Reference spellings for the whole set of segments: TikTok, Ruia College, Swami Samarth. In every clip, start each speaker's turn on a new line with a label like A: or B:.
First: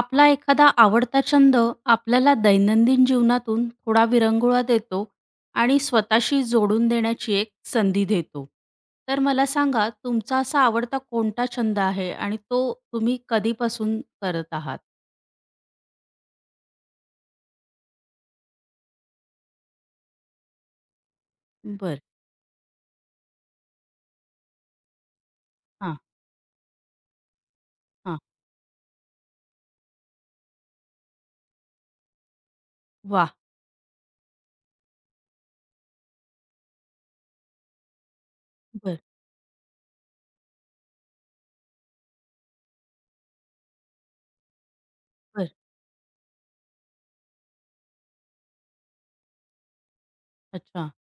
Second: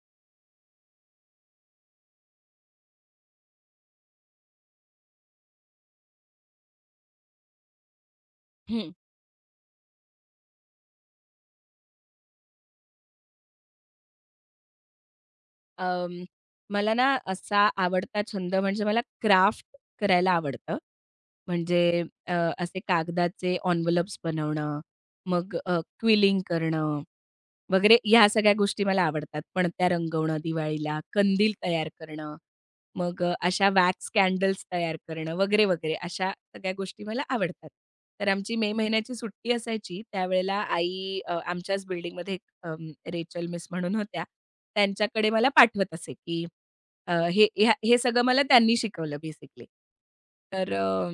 A: आपला एखादा आवडता छंद आपल्याला दैनंदिन जीवनातून थोडा विरंगुळा देतो आणि स्वतःशी जोडून देण्याची एक संधी देतो.
B: हं.
A: तर मला सांगा तुमचा असा आवडता कोणता छंद आहे आणि तो तुम्ही कधीपासून करत आहात?
B: अं, मला ना असा आवडता छंद म्हणजे मला क्राफ्ट करायला आवडतं. म्हणजे
A: बरं.
B: अ, असे कागदाचे एन्व्हलप्स बनवणं, मग
A: हां,
B: क्विलिंग करणं वगैरे
A: हां.
B: ह्या सगळ्या गोष्टी मला आवडतात. पणत्या रंगवणं दिवाळीला, कंदील तयार करणं, मग
A: वाह!
B: अशा वॅक्स कॅन्डल्स तयार करणं वगैरे, वगैरे अशा सगळ्या गोष्टी मला आवडतात. तर आमची मे
A: बरं,
B: महिन्याची सुट्टी असायची त्यावेळेला आई आमच्याच बिल्डिंगमध्ये रेचल मिस म्हणून होत्या. त्यांच्याकडे मला
A: बरं.
B: पाठवत असे, की अ, हे ह्या हे सगळं मला त्यांनी शिकवलं बेसिकली. तर
A: अच्छा.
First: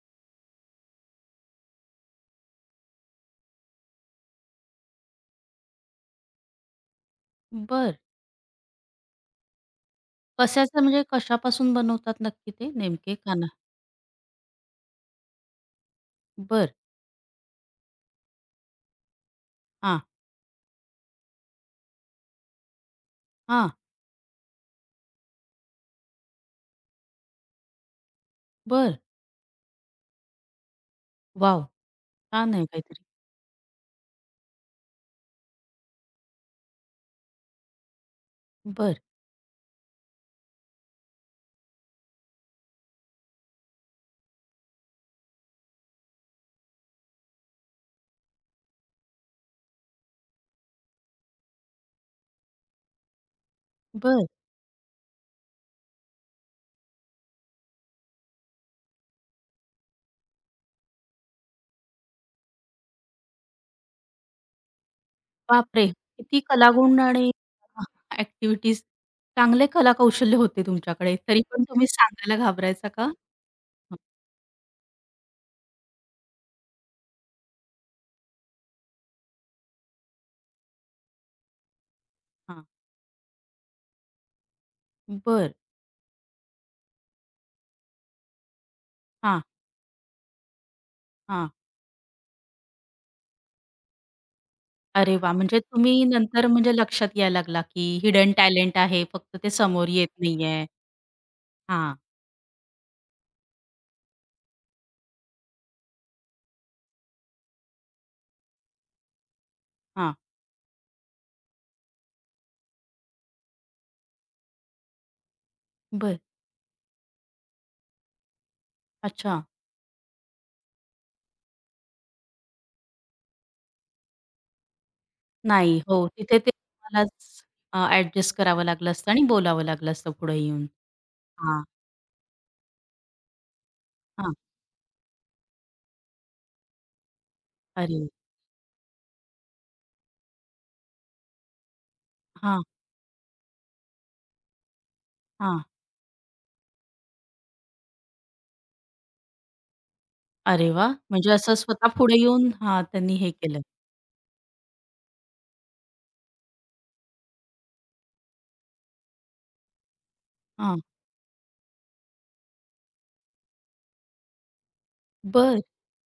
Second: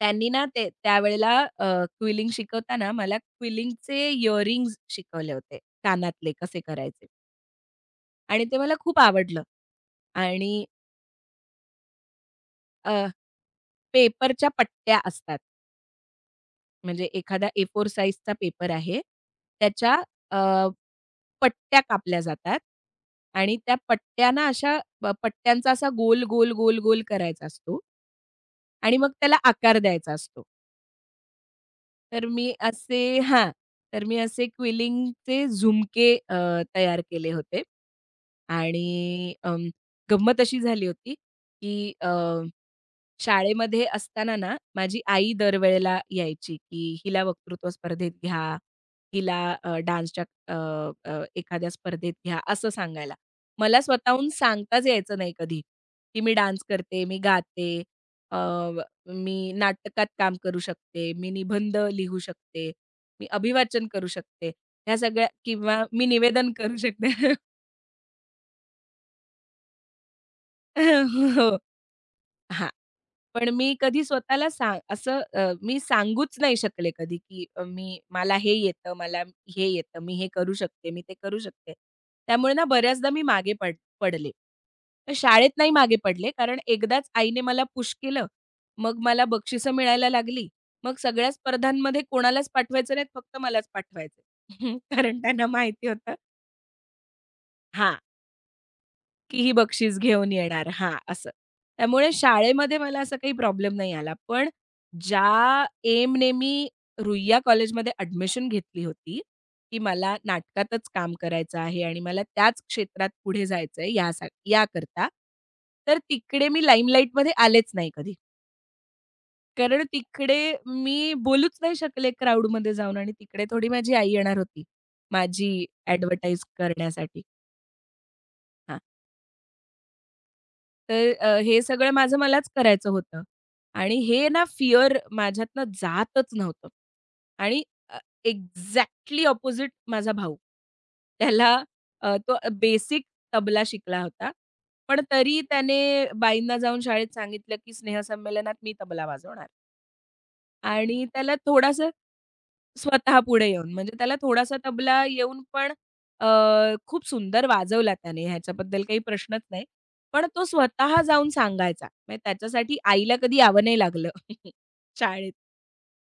B: त्यांनी ना ते त्यावेळेला क्विलिंग शिकवताना मला क्विलिंगचे इअरिंग्ज शिकवले होते, कानातले कसे करायचे
A: बरं.
B: आणि ते मला खूप आवडलं. आणि
A: कशाचं म्हणजे कशापासून बनवतात नक्की ते नेमके खाना?
B: पेपरच्या पट्ट्या असतात.
A: बरं.
B: म्हणजे एखादा A4 साइजचा पेपर आहे. त्याच्या
A: हां,
B: पट्ट्या कापल्या जातात आणि
A: हां.
B: त्या पट्ट्या ना अशा पट्ट्यांचा असा गोल, गोल, गोल, गोल करायचा असतो आणि
A: बरं.
B: मग त्याला आकार द्यायचा असतो.
A: वॉव!
B: तर मी
A: छान आहे
B: असे
A: काहीतरी.
B: हां, तर मी असे क्विलिंगचे झुमके तयार केले होते
A: बरं,
B: आणि गंमत अशी झाली होती की शाळेमध्ये असताना ना, माझी आई दरवेळेला यायची, की हिला वक्तृत्व स्पर्धेत घ्या, हिला डान्सच्या अ, अ, एखाद्या स्पर्धेत घ्या, असं सांगायला. मला
A: बरं.
B: स्वतःहून सांगताच यायचं नाही कधी, की मी डान्स करते, मी गाते, अ, मी नाटकात काम करू शकते, मी निबंध लिहू शकते, मी अभिवाचन करू शकते. ह्या सगळ्या किंवा
A: बापरे!
B: मी
A: किती
B: निवेदन करू
A: कलागुण आणि
B: शकते.
A: ॲक्टिव्हिटीज. चांगले कलाकौशल्य होते तुमच्याकडे. तरी
B: हो.
A: पण तुम्ही सांगायला
B: हां.
A: घाबरायचा का?
B: पण मी
A: हं,
B: कधी स्वतःला मी सांगूच नाही शकले कधी, की मी मला हे येतं, मला हे येतं, मी हे करू शकते, मी ते करू शकते. त्यामुळे ना
A: हां.
B: बऱ्याचदा मी मागे पडले. तर शाळेत
A: बरं.
B: नाही मागे पडले, कारण एकदाच आईने मला पुश केलं. मग मला
A: हां,
B: बक्षिसं मिळायला लागली. मग सगळ्या
A: हां.
B: स्पर्धांमध्ये कोणालाच पाठवायचं नाहीत, फक्त मलाच पाठवायचं.
A: अरे
B: कारण
A: वाह!
B: त्यांना
A: म्हणजे
B: माहिती
A: तुम्ही
B: होतं
A: नंतर म्हणजे लक्षात यायला लागला,
B: हां,
A: की हिडन टॅलेंट आहे. फक्त
B: की
A: ते
B: ही
A: समोर
B: बक्षीस
A: येत
B: घेऊन
A: नाहीये.
B: येणार हां, असं.
A: हां,
B: त्यामुळे शाळेमध्ये मला असा काही प्रॉब्लेम नाही आला. पण ज्या एमने मी रुईया कॉलेजमध्ये ॲडमिशन घेतली होती, की मला
A: हां.
B: नाटकातच काम करायचं आहे आणि मला त्याच क्षेत्रात पुढे जायचं आहे याकरता. तर
A: बरं.
B: तिकडे मी लाईमलाईटमध्ये आलेच नाही कधी.
A: अच्छा.
B: कारण तिकडे मी बोलूच नाही शकले क्राउडमध्ये जाऊन आणि तिकडे थोडी माझी आई येणार होती, माझी
A: नाही. हो, तिथे
B: ॲडव्हर्टाइज
A: ते
B: करण्यासाठी.
A: तुम्हालाच ॲडजस्ट करावं
B: हां.
A: लागलं असतं आणि बोलावं लागलं असतं पुढे येऊन.
B: तर हे
A: हां,
B: सगळं माझं मलाच करायचं होतं आणि हे
A: हां.
B: ना फिअर माझ्यातनं जातच नव्हतं आणि अ,
A: अरे!
B: एक्झॅक्टली अपोझिट माझा भाऊ. त्याला तो
A: हां,
B: बेसिक तबला शिकला होता. पण तरी
A: हां.
B: त्याने बाईंना जाऊन शाळेत सांगितलं, की स्नेहसंमेलनात मी तबला वाजवणार.
A: अरे वा,
B: आणि
A: म्हणजे
B: त्याला
A: असं
B: थोडासा
A: स्वतः पुढे येऊन हां, त्यांनी
B: स्वतः
A: हे
B: पुढे
A: केलं.
B: येऊन, म्हणजे त्याला थोडासा तबला येऊन पण अ, खूप सुंदर वाजवला त्याने ह्याच्याबद्दल काही प्रश्नच नाही. पण तो
A: हां,
B: स्वतः जाऊन सांगायचा. म्हणजे त्याच्यासाठी आईला कधी यावं नाही लागलं शाळेत.
A: बरं.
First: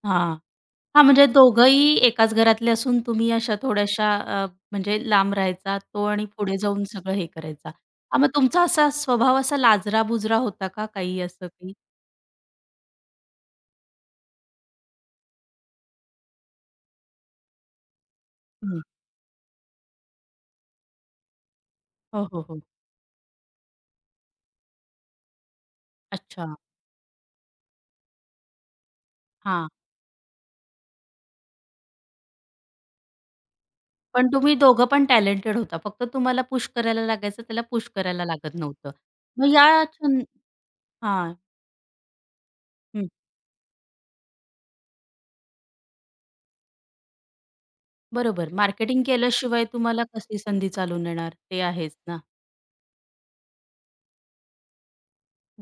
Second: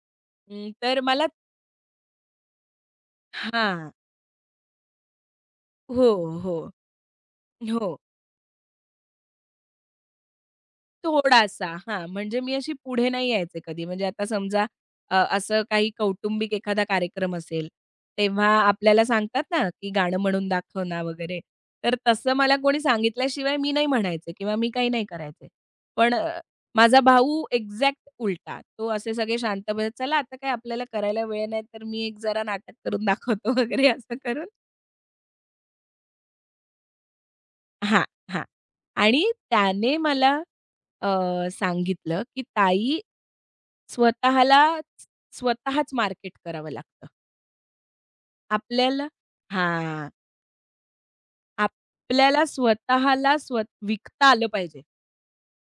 A: हां.
B: तर
A: हां,
B: मला
A: म्हणजे दोघंही एकाच घरातले असून तुम्ही अशा
B: हां.
A: थोड्याशा म्हणजे लांब राहायचा तो
B: हो,
A: आणि
B: हो.
A: पुढे जाऊन सगळं हे करायचा.
B: हो.
A: हां, मग तुमचा असा स्वभाव असा लाजरा-बुजरा होता का काही असं
B: थोडासा.
A: काही?
B: हां, म्हणजे मी अशी पुढे नाही यायचे कधी. म्हणजे आता समजा असं काही कौटुंबिक एखादा कार्यक्रम असेल, तेव्हा
A: हं.
B: आपल्याला सांगतात ना, की गाणं म्हणून दाखव ना वगैरे. तर
A: हो,
B: तसं
A: हो,
B: मला
A: हो.
B: कोणी सांगितल्याशिवाय मी नाही म्हणायचे किंवा मी काही नाही करायचे. पण
A: अच्छा.
B: माझा भाऊ एक्झॅक्ट उलटा. तो असे सगळे
A: हां.
B: शांत बसत, "चला आता काय आपल्याला करायला वेळ नाही, तर मी एक जरा नाटक करून दाखवतो" वगैरे असं
A: पण
B: करून
A: तुम्ही दोघं पण टॅलेंटेड होता. फक्त तुम्हाला पुश करायला लागायचं, त्याला पुश
B: हां,
A: करायला
B: हां.
A: लागत नव्हतं.
B: आणि
A: मग या
B: त्याने
A: छं
B: मला अ,
A: हां.
B: सांगितलं, की "ताई,
A: हं.
B: स्वतःला स्वतःच मार्केट करावं लागतं.
A: बरोबर. मार्केटिंग
B: आपल्याला"
A: केल्याशिवाय तुम्हाला
B: हां.
A: कसली संधी चालून येणार? ते आहेच ना.
B: "आपल्याला स्वतःला विकता आलं पाहिजे."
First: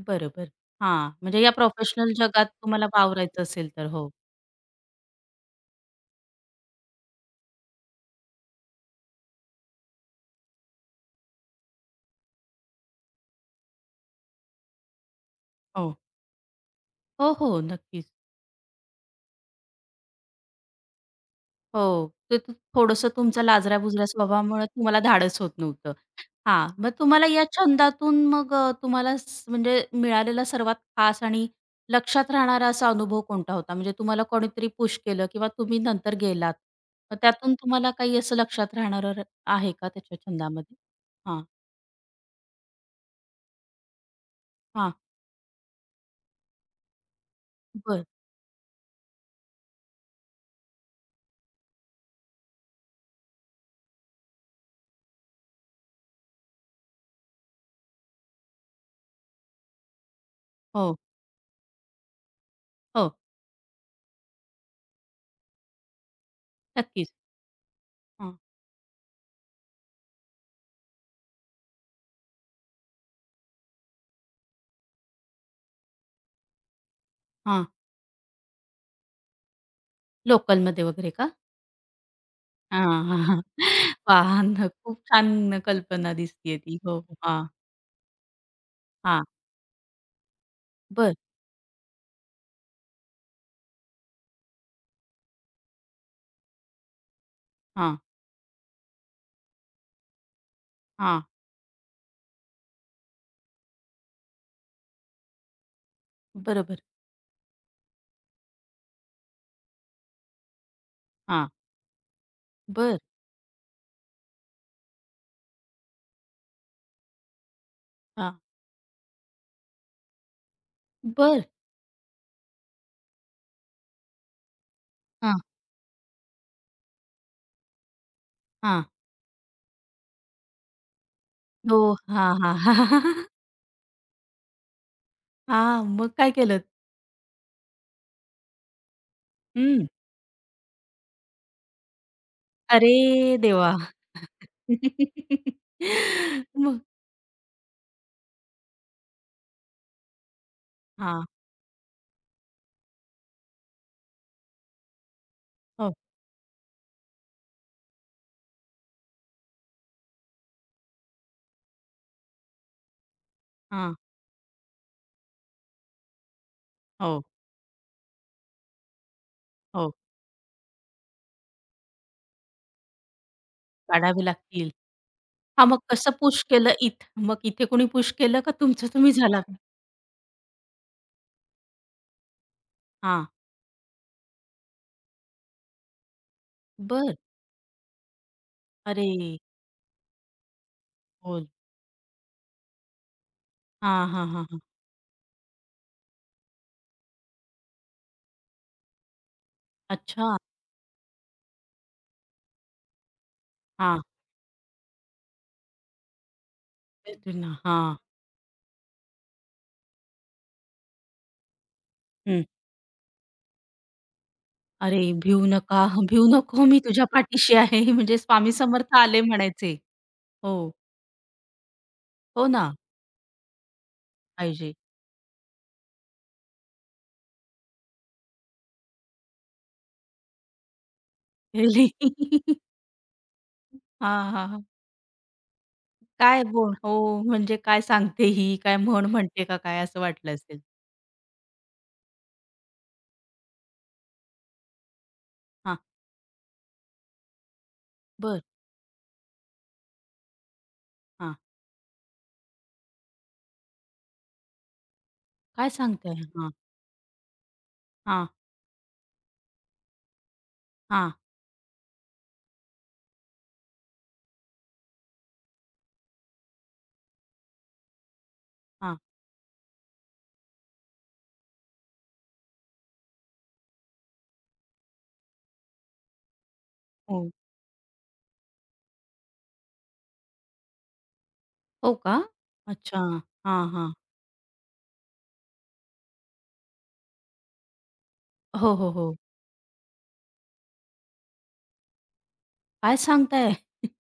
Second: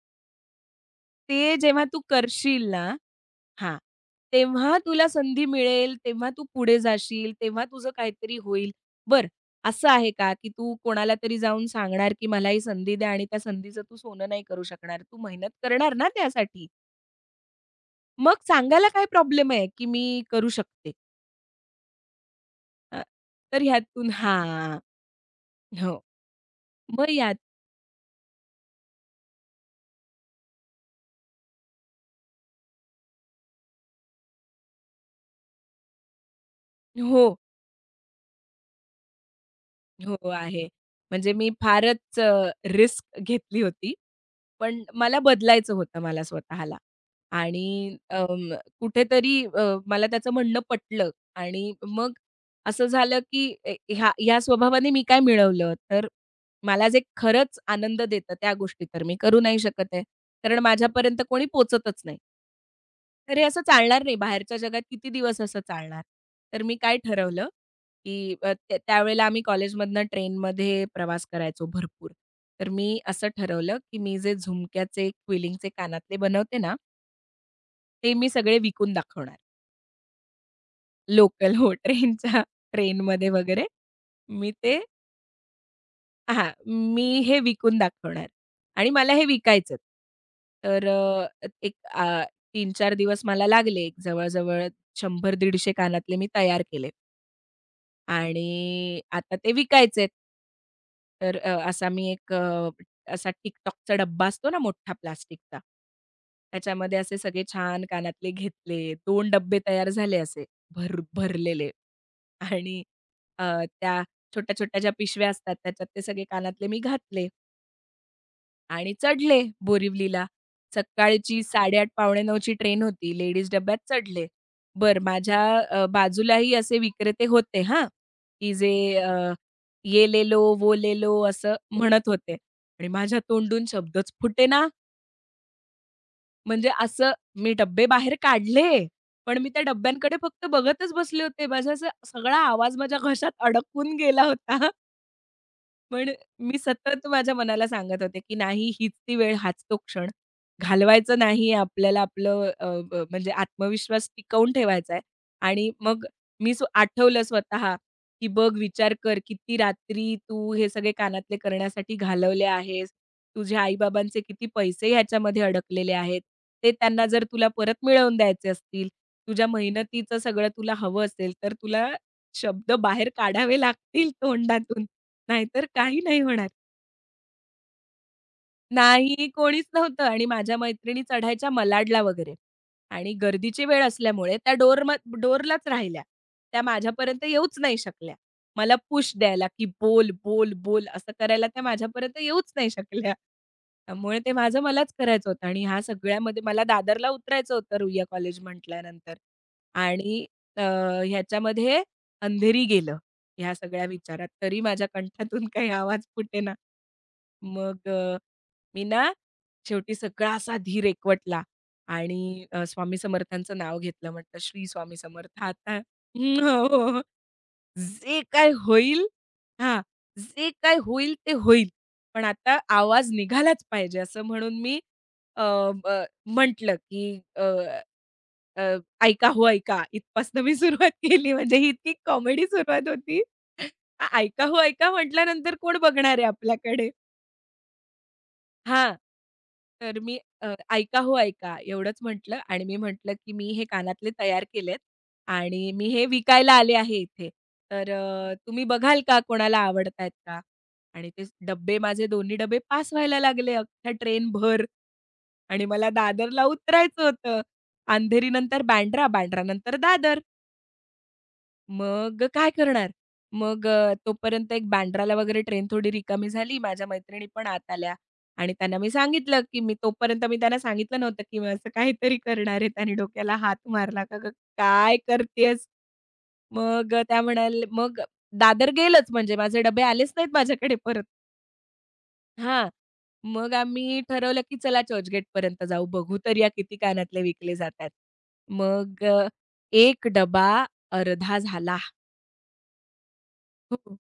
A: बरोबर. हां, म्हणजे या
B: ते जेव्हा तू
A: प्रोफेशनल जगात
B: करशील ना
A: तुम्हाला वावरायचं असेल
B: हां,
A: तर. हो.
B: तेव्हा तुला संधी मिळेल, तेव्हा तू पुढे जाशील, तेव्हा तुझं काहीतरी होईल. बरं, असं आहे का, की तू कोणाला तरी जाऊन सांगणार, की "मला ही संधी द्या" आणि त्या संधीचं तू सोनं नाही करू शकणार. तू मेहनत करणार
A: हो.
B: ना त्यासाठी.
A: हो, हो. नक्कीच.
B: मग सांगायला काय प्रॉब्लेम आहे, की "मी करू शकते."
A: हो. ते
B: अ,
A: थोडंसं तुमचा
B: तर
A: लाजऱ्या-बुजऱ्या
B: ह्यातून
A: स्वभावामुळे
B: हां,
A: तुम्हाला धाडस होत
B: हो.
A: नव्हतं. हां, मग
B: मग
A: तुम्हाला
B: यात
A: या छंदातून मग तुम्हाला म्हणजे मिळालेला सर्वात खास आणि लक्षात राहणारा असा अनुभव कोणता होता? म्हणजे तुम्हाला कोणीतरी पुश केलं किंवा तुम्ही नंतर गेलात. मग
B: हो,
A: त्यातून तुम्हाला काही असं लक्षात राहणारं आहे का त्याच्या
B: हो, आहे.
A: छंदामध्ये?
B: म्हणजे मी फारच रिस्क घेतली होती. पण
A: हां,
B: मला बदलायचं होतं मला स्वतःला आणि
A: बरं.
B: कुठेतरी मला त्याचं म्हणणं पटलं आणि मग असं झालं की ए- ह्या ह्या स्वभावाने मी काय मिळवलं तर मला जे खरंच आनंद देतं त्या गोष्टी तर मी करू नाही शकत आहे कारण
A: हो,
B: माझ्यापर्यंत कोणी पोचतच नाही
A: हो.
B: तर हे असं चालणार नाही. बाहेरच्या जगात किती दिवस असं चालणार? तर मी काय
A: नक्कीच.
B: ठरवलं, की
A: हां,
B: अ, त्या त्यावेळेला आम्ही कॉलेजमधनं ट्रेनमध्ये प्रवास करायचो भरपूर. तर मी असं ठरवलं, की मी जे झुमक्याचे, क्विलिंगचे कानातले बनवते ना,
A: हां.
B: ते मी सगळे विकून दाखवणार.
A: लोकलमध्ये वगैरे का?
B: लोकल हो, ट्रेनच्या
A: हां, हां,
B: ट्रेनमध्ये
A: हां.
B: वगैरे मी
A: वाहन
B: ते
A: खूप छान कल्पना
B: हां,
A: दिसतीये ती. हो, हो.
B: मी हे
A: हां,
B: विकून दाखवणार आणि मला
A: हां.
B: हे विकायचंच. तर
A: बरं.
B: 3-4 दिवस मला लागले. एक जवळ-जवळ 100 कानातले मी तयार केले
A: हां,
B: आणि आता ते विकायचेत.
A: हां.
B: तर अ, असा मी एक अ, असा TikTokचा डब्बा असतो ना मोठा प्लास्टिकचा.
A: बरोबर.
B: त्याच्यामध्ये असे सगळे छान कानातले घेतले. 2 डब्बे तयार झाले असे भर
A: हां.
B: भरलेले आणि
A: बरं.
B: अ, त्या छोट्या-छोट्या ज्या पिशव्या असतात त्याच्यात ते सगळे कानातले मी घातले.
A: हां.
B: आणि चढले बोरिवलीला. सकाळची
A: बरं.
B: 8:30 पावणे 9ची ट्रेन होती. लेडीज डब्यात चढले. बरं
A: हां,
B: माझ्या बाजूलाही असे विक्रेते होते हां, की जे
A: हां.
B: अ, "ये ले लो, वो ले लो" असं
A: हो.
B: म्हणत
A: हां,
B: होते
A: हां. हां,
B: आणि माझ्या तोंडून शब्दच फुटेना.
A: हां, मग काय केलं?
B: म्हणजे असं मी डब्बे बाहेर काढले, पण मी त्या
A: हं.
B: डब्यांकडे फक्त बघतच बसले होते. माझा असा सगळा आवाज माझ्या घशात
A: अरे देवा!
B: अडकून गेला होता. पण मी
A: मग?
B: सतत माझ्या मनाला सांगत होते, की नाही हीच ती वेळ, हाच तो क्षण. घालवायचं
A: हां.
B: नाही आपल्याला आपलं अ, अ, म्हणजे आत्मविश्वास टिकवून ठेवायचा आहे. आणि
A: हो.
B: मग मी आठवलं स्वतः, की बघ विचार कर किती रात्री तू हे सगळे कानातले करण्यासाठी घालवले आहेस. तुझ्या
A: हां.
B: आई-बाबांचे किती पैसे ह्याच्यामध्ये अडकलेले आहेत. ते त्यांना
A: हो,
B: जर तुला परत मिळवून द्यायचे असतील, तुझ्या
A: हो.
B: मेहनतीचं सगळं तुला हवं असेल, तर तुला शब्द बाहेर काढावे लागतील
A: काढावे लागतील.
B: तोंडातून. नाहीतर
A: हां, मग
B: काही
A: कसं
B: नाही
A: पुश
B: होणार.
A: केलं इथ मग इथे कोणी पुश केलं का तुमचं तुम्ही
B: नाही,
A: झाला?
B: कोणीच नव्हतं आणि माझ्या मैत्रिणी चढायच्या मलाडला वगैरे आणि
A: हां,
B: गर्दीची वेळ असल्यामुळे त्या डोरलाच राहिल्या. त्या
A: बरं.
B: माझ्यापर्यंत येऊच नाही शकल्या. मला पुश
A: अरे!
B: द्यायला, की "बोल, बोल, बोल" असं करायला
A: बोल.
B: त्या माझ्यापर्यंत येऊच नाही शकल्या.
A: हां,
B: त्यामुळे
A: हां,
B: ते
A: हां,
B: माझं
A: हां.
B: मलाच करायचं होतं आणि ह्या सगळ्यामध्ये मला दादरला उतरायचं होतं रुईया कॉलेज म्हटल्यानंतर आणि
A: अच्छा.
B: अ, ह्याच्यामध्ये अंधेरी गेलं ह्या सगळ्या
A: हां.
B: विचारात. तरी माझ्या कंठातून काही आवाज फुटेना.
A: तेच ना.
B: मग
A: हां.
B: मी ना शेवटी सगळा असा धीर एकवटला
A: हं.
B: आणि स्वामी समर्थांचं नाव घेतलं. म्हटलं, "श्री स्वामी
A: अरे,
B: समर्थ
A: भिऊ
B: आता
A: नका, भिऊ
B: हं, हो,
A: नको मी
B: हो, हो.
A: तुझ्या पाठीशी आहे म्हणजे
B: जे काय
A: स्वामी समर्थ
B: होईल
A: आले म्हणायचे.
B: हां, जे
A: हो,
B: काय होईल ते होईल. पण
A: हो
B: आता
A: ना,
B: आवाज निघालाच पाहिजे." असं म्हणून
A: पाहिजे.
B: मी अ, अ, म्हटलं, की अ, अ, "ऐका हो ऐका." इथपासून मी सुरुवात केली. म्हणजे ही
A: रिअली?
B: इतकी कॉमेडी सुरुवात होती.
A: हां,
B: "ऐका
A: हां,
B: हो
A: हां.
B: ऐका" म्हटल्यानंतर कोण बघणार आहे
A: काय बोल
B: आपल्याकडे?
A: हो, म्हणजे काय सांगते ही, काय
B: हां.
A: म्हण म्हणते का काय
B: तर
A: असं
B: मी
A: वाटलं असेल.
B: "ऐका हो ऐका" एवढंच म्हटलं आणि मी म्हटलं, की "मी हे कानातले तयार केलेत आणि
A: हां,
B: मी हे विकायला आले आहे इथे. तर
A: बरं.
B: तुम्ही बघाल का कोणाला आवडतायत का?" आणि ते
A: हां,
B: डब्बे माझे दोन्ही डबे पास व्हायला लागले अख्ख्या ट्रेनभर आणि
A: काय
B: मला
A: सांगताय?
B: दादरला
A: हां,
B: उतरायचं होतं.
A: हां,
B: अंधेरीनंतर बँड्रा, बँड्रानंतर दादर.
A: हां,
B: मग काय करणार? मग तोपर्यंत एक बँड्राला वगैरे ट्रेन थोडी रिकामी झाली. माझ्या मैत्रिणी पण आत आल्या आणि त्यांना मी
A: हां.
B: सांगितलं, की मी तोपर्यंत मी त्यांना सांगितलं नव्हतं, की मी असं काहीतरी करणार आहे. त्याने डोक्याला हात मारला, "का गं काय करतेयस?" मग अ, त्या
A: हो.
B: म्हणाल मग दादर गेलंच म्हणजे माझे डबे आलेच नाहीत माझ्याकडे परत.
A: हो का?
B: हां.
A: अच्छा.
B: मग
A: हां, हां.
B: आम्ही ठरवलं, की चला चर्चगेटपर्यंत जाऊ. बघू तर या किती कानातले विकले जातात.
A: हो, हो,
B: मग
A: हो.
B: एक डबा अर्धा झाला.
A: काय सांगताय?
B: हो.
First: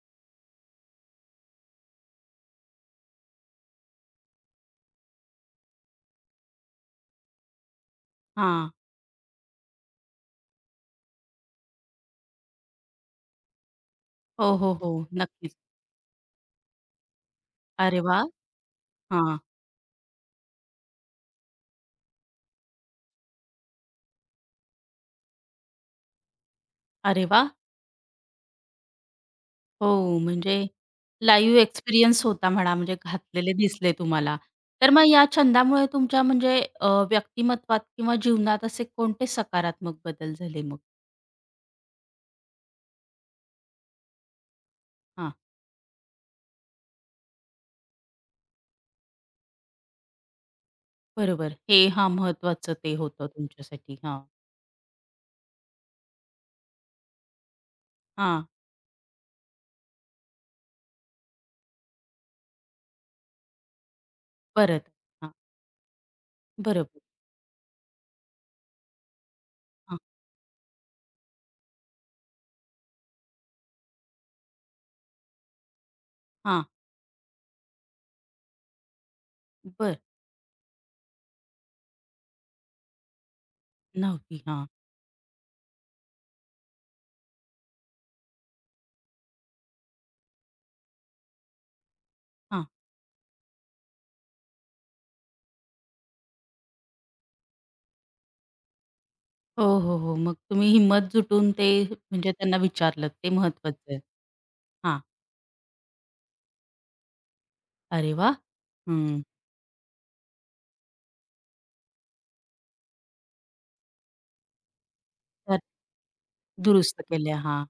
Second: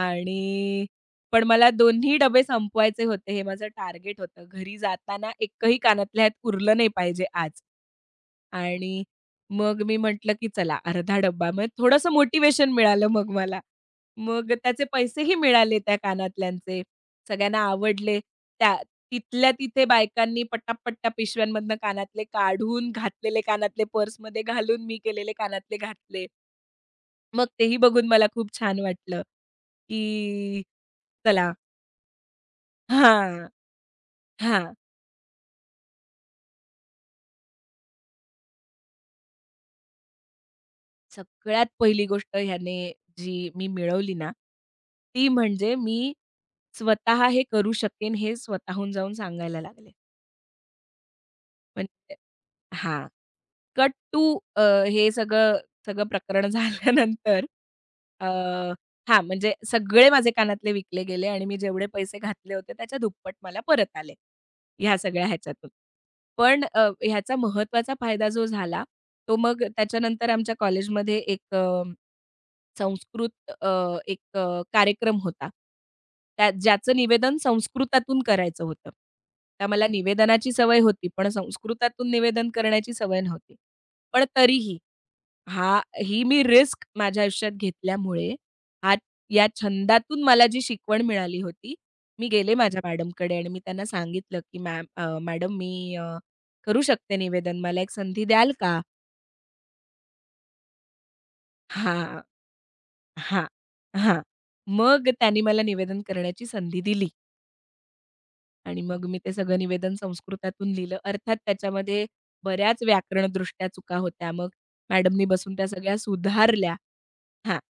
B: आणि पण मला दोन्ही डबे संपवायचे होते, हे माझं टार्गेट होतं. घरी जाताना एकही कानातल्या ह्यात उरलं नाही पाहिजे आज.
A: हां.
B: आणि मग मी म्हटलं, की चला अर्धा डब्बा. मग थोडंसं मोटिव्हेशन मिळालं मग मला.
A: हो,
B: मग
A: हो,
B: त्याचे
A: हो.
B: पैसेही
A: नक्कीच.
B: मिळाले त्या कानातल्यांचे. सगळ्यांना
A: अरे
B: आवडले.
A: वाह!
B: त्या
A: हां.
B: तिथल्या तिथे बायकांनी पटापट त्या पिशव्यांमधनं कानातले काढून, घातलेले कानातले पर्समध्ये घालून, मी केलेले कानातले घातले.
A: अरे
B: मग
A: वाह!
B: तेही बघून मला खूप छान वाटलं,
A: हो,
B: की
A: म्हणजे
B: चला
A: लाईव्ह एक्सपिरियन्स होता म्हणा, म्हणजे
B: हां,
A: घातलेले दिसले तुम्हाला.
B: हां.
A: तर मग या छंदामुळे तुमच्या म्हणजे व्यक्तिमत्वात किंवा जीवनात असे कोणते सकारात्मक बदल झाले मग?
B: सगळ्यात पहिली गोष्ट ह्याने जी मी मिळवली ना, ती
A: हां,
B: म्हणजे मी स्वतः हे करू शकेन हे स्वतःहून जाऊन सांगायला लागले.
A: बरोबर. हे हां,
B: म्हणजे
A: महत्वाचं ते
B: हां.
A: होतं
B: कट
A: तुमच्यासाठी. हां,
B: टू हे सगळं सगळं प्रकरण झाल्यानंतर अ,
A: हां.
B: हां, म्हणजे सगळे माझे कानातले विकले गेले आणि मी जेवढे पैसे घातले होते त्याच्या दुप्पट मला परत आले,
A: परत.
B: ह्या सगळ्या
A: हां,
B: ह्याच्यातून. पण
A: बरोबर.
B: ह्याचा महत्त्वाचा फायदा जो झाला, तो मग
A: हां,
B: त्याच्यानंतर आमच्या कॉलेजमध्ये एक संस्कृत कार्यक्रम होता. त्या
A: हां.
B: ज्याचं निवेदन संस्कृतातून करायचं होतं. तर मला
A: बरं.
B: निवेदनाची सवय होती, पण संस्कृतातून निवेदन करण्याची सवय नव्हती. पण
A: नव्हती. हां,
B: तरीही हा ही मी रिस्क माझ्या आयुष्यात घेतल्यामुळे हा या छंदातून मला जी शिकवण मिळाली होती, मी गेले
A: हां.
B: माझ्या मॅडमकडे आणि मी त्यांना सांगितलं, की "मॅम मॅडम मी करू शकते निवेदन. मला एक संधी द्याल का?"
A: हो, हो, हो. मग तुम्ही हिंमत जुटून ते
B: हां.
A: म्हणजे त्यांना विचारलत ते
B: हां,
A: महत्वाचं आहे.
B: हां.
A: हां.
B: मग त्यांनी मला निवेदन करण्याची संधी दिली
A: अरे वाह!
B: आणि मग मी
A: हं.
B: ते सगळं निवेदन संस्कृतातून लिहिलं. अर्थात त्याच्यामध्ये बऱ्याच व्याकरणदृष्ट्या चुका होत्या. मग मॅडमनी बसून
A: तर
B: त्या सगळ्या सुधारल्या.
A: दुरुस्त केल्या.
B: हां,
A: हां.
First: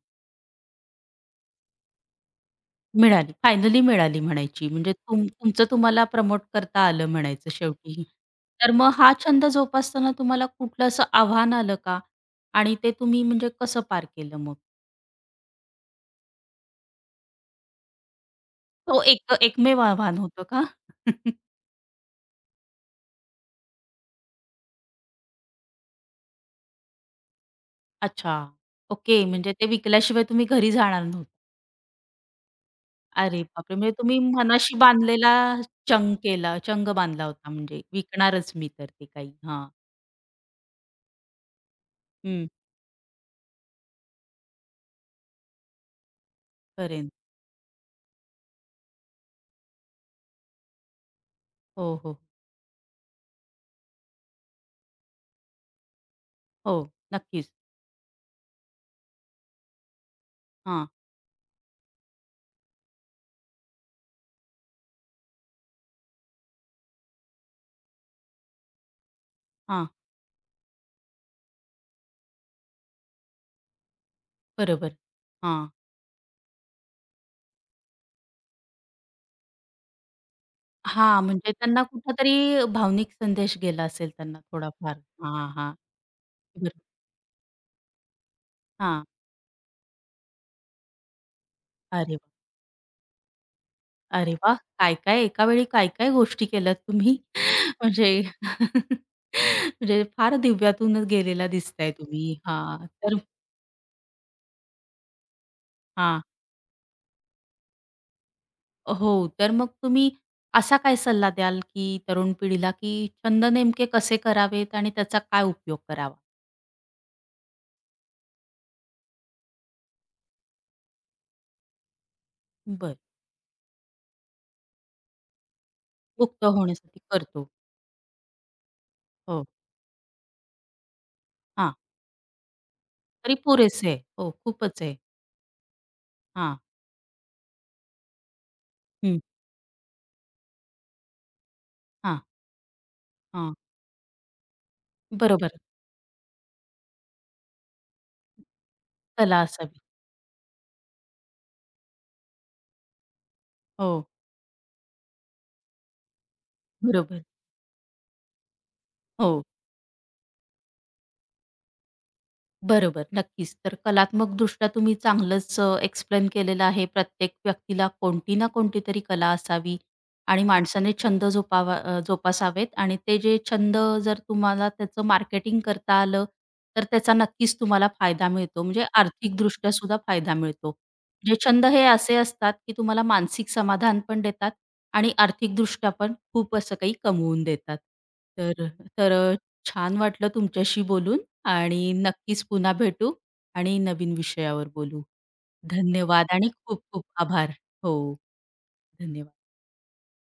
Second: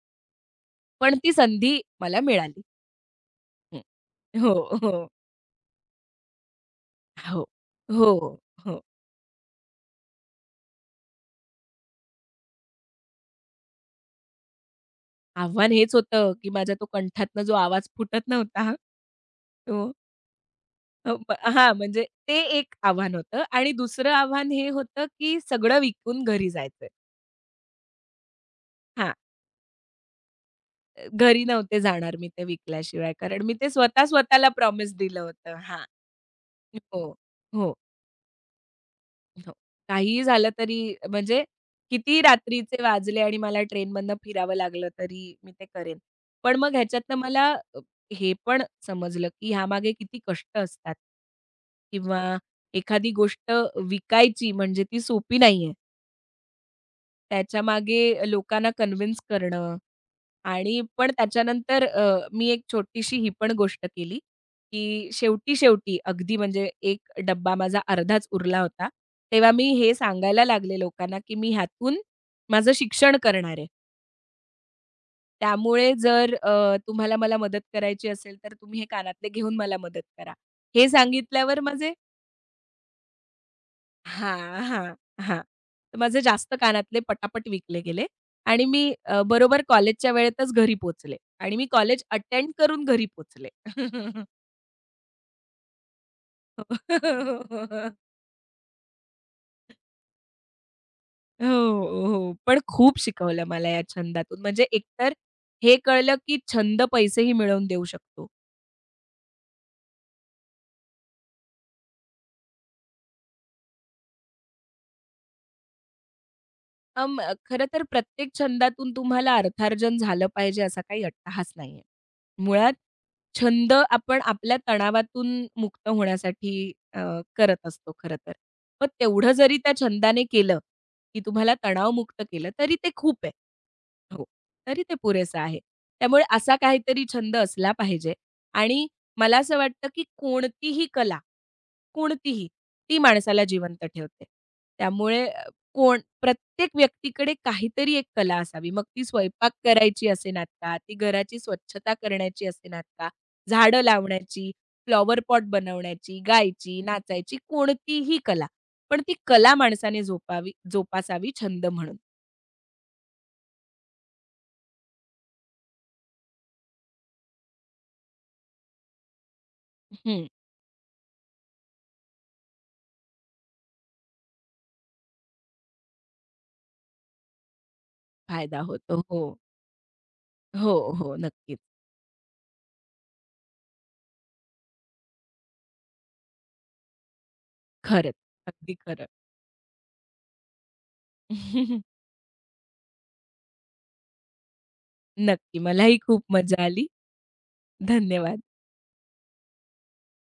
B: पण ती संधी मला मिळाली.
A: मिळाली. फायनली
B: हं.
A: मिळाली
B: हो,
A: म्हणायची. म्हणजे
B: हो.
A: तुमचं तुम्हाला प्रमोट करता आलं
B: हो.
A: म्हणायचं शेवटी.
B: हो,
A: तर
B: हो.
A: मग हा छंद जोपासताना तुम्हाला कुठलं असं आव्हान आलं का? आणि ते तुम्ही म्हणजे कसं पार केलं मग?
B: आव्हान हेच होतं, की माझ्या तो कंठातनं जो आवाज फुटत नव्हता,
A: तो एक एकमेव
B: तो
A: आव्हान होतं का?
B: अ, हां, म्हणजे ते एक आव्हान होतं आणि दुसरं आव्हान हे होतं, की सगळं विकून घरी जायचंय.
A: अच्छा.
B: हां.
A: ओके. म्हणजे ते विकल्याशिवाय तुम्ही घरी जाणार
B: घरी नव्हते जाणार मी ते विकल्याशिवाय. कारण
A: अरे
B: मी ते
A: बापरे! म्हणजे
B: स्वतः
A: तुम्ही
B: स्वतःला
A: मनाशी
B: प्रॉमिस दिलं
A: बांधलेला
B: होतं. हां.
A: चंग
B: हो,
A: बांधला होता
B: हो,
A: म्हणजे विकणारच मी तर ते काही.
B: हो.
A: हां.
B: काहीही झालं तरी म्हणजे कितीही
A: हं.
B: रात्रीचे वाजले आणि मला ट्रेनमधनं फिरावं लागलं तरी मी ते करेन. पण मग
A: करेन.
B: ह्याच्यातनं मला अ, हे पण समजलं, की ह्यामागे किती कष्ट असतात
A: हो, हो.
B: किंवा एखादी गोष्ट विकायची म्हणजे ती सोपी नाहीये.
A: हो. नक्कीच.
B: त्याच्यामागे लोकांना कन्विन्स करणं आणि
A: हां,
B: पण त्याच्यानंतर मी एक छोटीशी ही पण गोष्ट केली, की शेवटी-शेवटी अगदी म्हणजे एक डब्बा माझा अर्धाच उरला होता. तेव्हा मी
A: हां.
B: हे सांगायला लागले लोकांना, की मी ह्यातून माझं शिक्षण करणार आहे.
A: बरोबर. हां.
B: त्यामुळे जर तुम्हाला मला मदत करायची असेल, तर तुम्ही हे कानातले घेऊन मला मदत करा. हे
A: हां, म्हणजे
B: सांगितल्यावर
A: त्यांना
B: माझे
A: कुठेतरी भावनिक संदेश गेला असेल
B: हां,
A: त्यांना
B: हां,
A: थोडाफार.
B: हां.
A: हां, हां.
B: तर माझे जास्त
A: बरं.
B: कानातले पटापट विकले गेले आणि मी
A: हां.
B: बरोबर कॉलेजच्या वेळेतच घरी पोहोचले आणि मी कॉलेज
A: अरे वाह!
B: अटेंड करून घरी पोहोचले.
A: अरे वाह! काय-काय एका वेळी काय-काय गोष्टी केल्यात तुम्ही म्हणजे म्हणजे फार दिव्यातूनच
B: हो,
A: गेलेला दिसताय
B: हो.
A: तुम्ही.
B: पण
A: हां,
B: खूप
A: तर
B: शिकवलं मला या छंदातून. म्हणजे एकतर हे कळलं,
A: हां.
B: की छंद पैसेही मिळवून देऊ शकतो.
A: हो, तर मग तुम्ही असा काय सल्ला द्याल, की तरुण पिढीला, की छंद नेमके कसे करावेत आणि त्याचा काय उपयोग करावा?
B: अं, खरं तर प्रत्येक छंदातून तुम्हाला अर्थार्जन झालं पाहिजे असा काही अट्टहास नाहीये. मुळात
A: बरं.
B: छंद आपण आपल्या तणावातून मुक्त
A: मुक्त
B: होण्यासाठी
A: होण्यासाठी करतो.
B: करत असतो खरं तर. मग तेवढं
A: हो,
B: जरी त्या छंदाने केलं, की तुम्हाला
A: हां.
B: तणावमुक्त केलं तरी ते खूप आहे.
A: तरी पुरेसे आहे.
B: हो,
A: हो, खूपच
B: तरी ते
A: आहे.
B: पुरेसं आहे. त्यामुळे असा
A: हां,
B: काहीतरी छंद असला पाहिजे आणि
A: हं,
B: मला असं वाटतं, की कोणतीही कला
A: हां,
B: कोणतीही, ती माणसाला
A: हां.
B: जिवंत ठेवते. त्यामुळे अ,
A: बरोबर.
B: कोण प्रत्येक व्यक्तीकडे काहीतरी एक कला असावी. मग ती
A: कला
B: स्वयंपाक
A: असावी.
B: करायची असेनात का, ती घराची स्वच्छता करण्याची असेनात का, झाडं
A: हो,
B: लावण्याची, फ्लॉवर पॉट बनवण्याची, गायची,
A: बरोबर.
B: नाचायची कोणतीही कला. पण ती
A: हो.
B: कला माणसाने जोपासावी छंद म्हणून.
A: बरोबर, नक्कीच. तर कलात्मकदृष्ट्या तुम्ही चांगलंच एक्सप्लेन केलेलं आहे. प्रत्येक व्यक्तीला कोणती ना कोणती तरी कला असावी
B: हं,
A: आणि माणसाने जोपासावेत आणि ते जे छंद जर तुम्हाला त्याचं मार्केटिंग करता आलं, तर त्याचा नक्कीच तुम्हाला फायदा
B: फायदा
A: मिळतो. म्हणजे
B: होतो. हो.
A: आर्थिकदृष्ट्या सुद्धा फायदा मिळतो.
B: हो, हो.
A: म्हणजे
B: नक्कीच.
A: छंद हे असे असतात, की तुम्हाला मानसिक समाधान पण देतात आणि आर्थिकदृष्ट्या पण खूप असं काही कमवून देतात.
B: खरंच.
A: तर
B: अगदी खरं.
A: तर छान वाटलं तुमच्याशी बोलून. आणि नक्कीच पुन्हा भेटू आणि नवीन विषयावर बोलू.
B: नक्की. मलाही खूप
A: धन्यवाद आणि
B: मजा
A: खूप
B: आली.
A: खूप आभार. हो,
B: धन्यवाद.
A: धन्यवाद.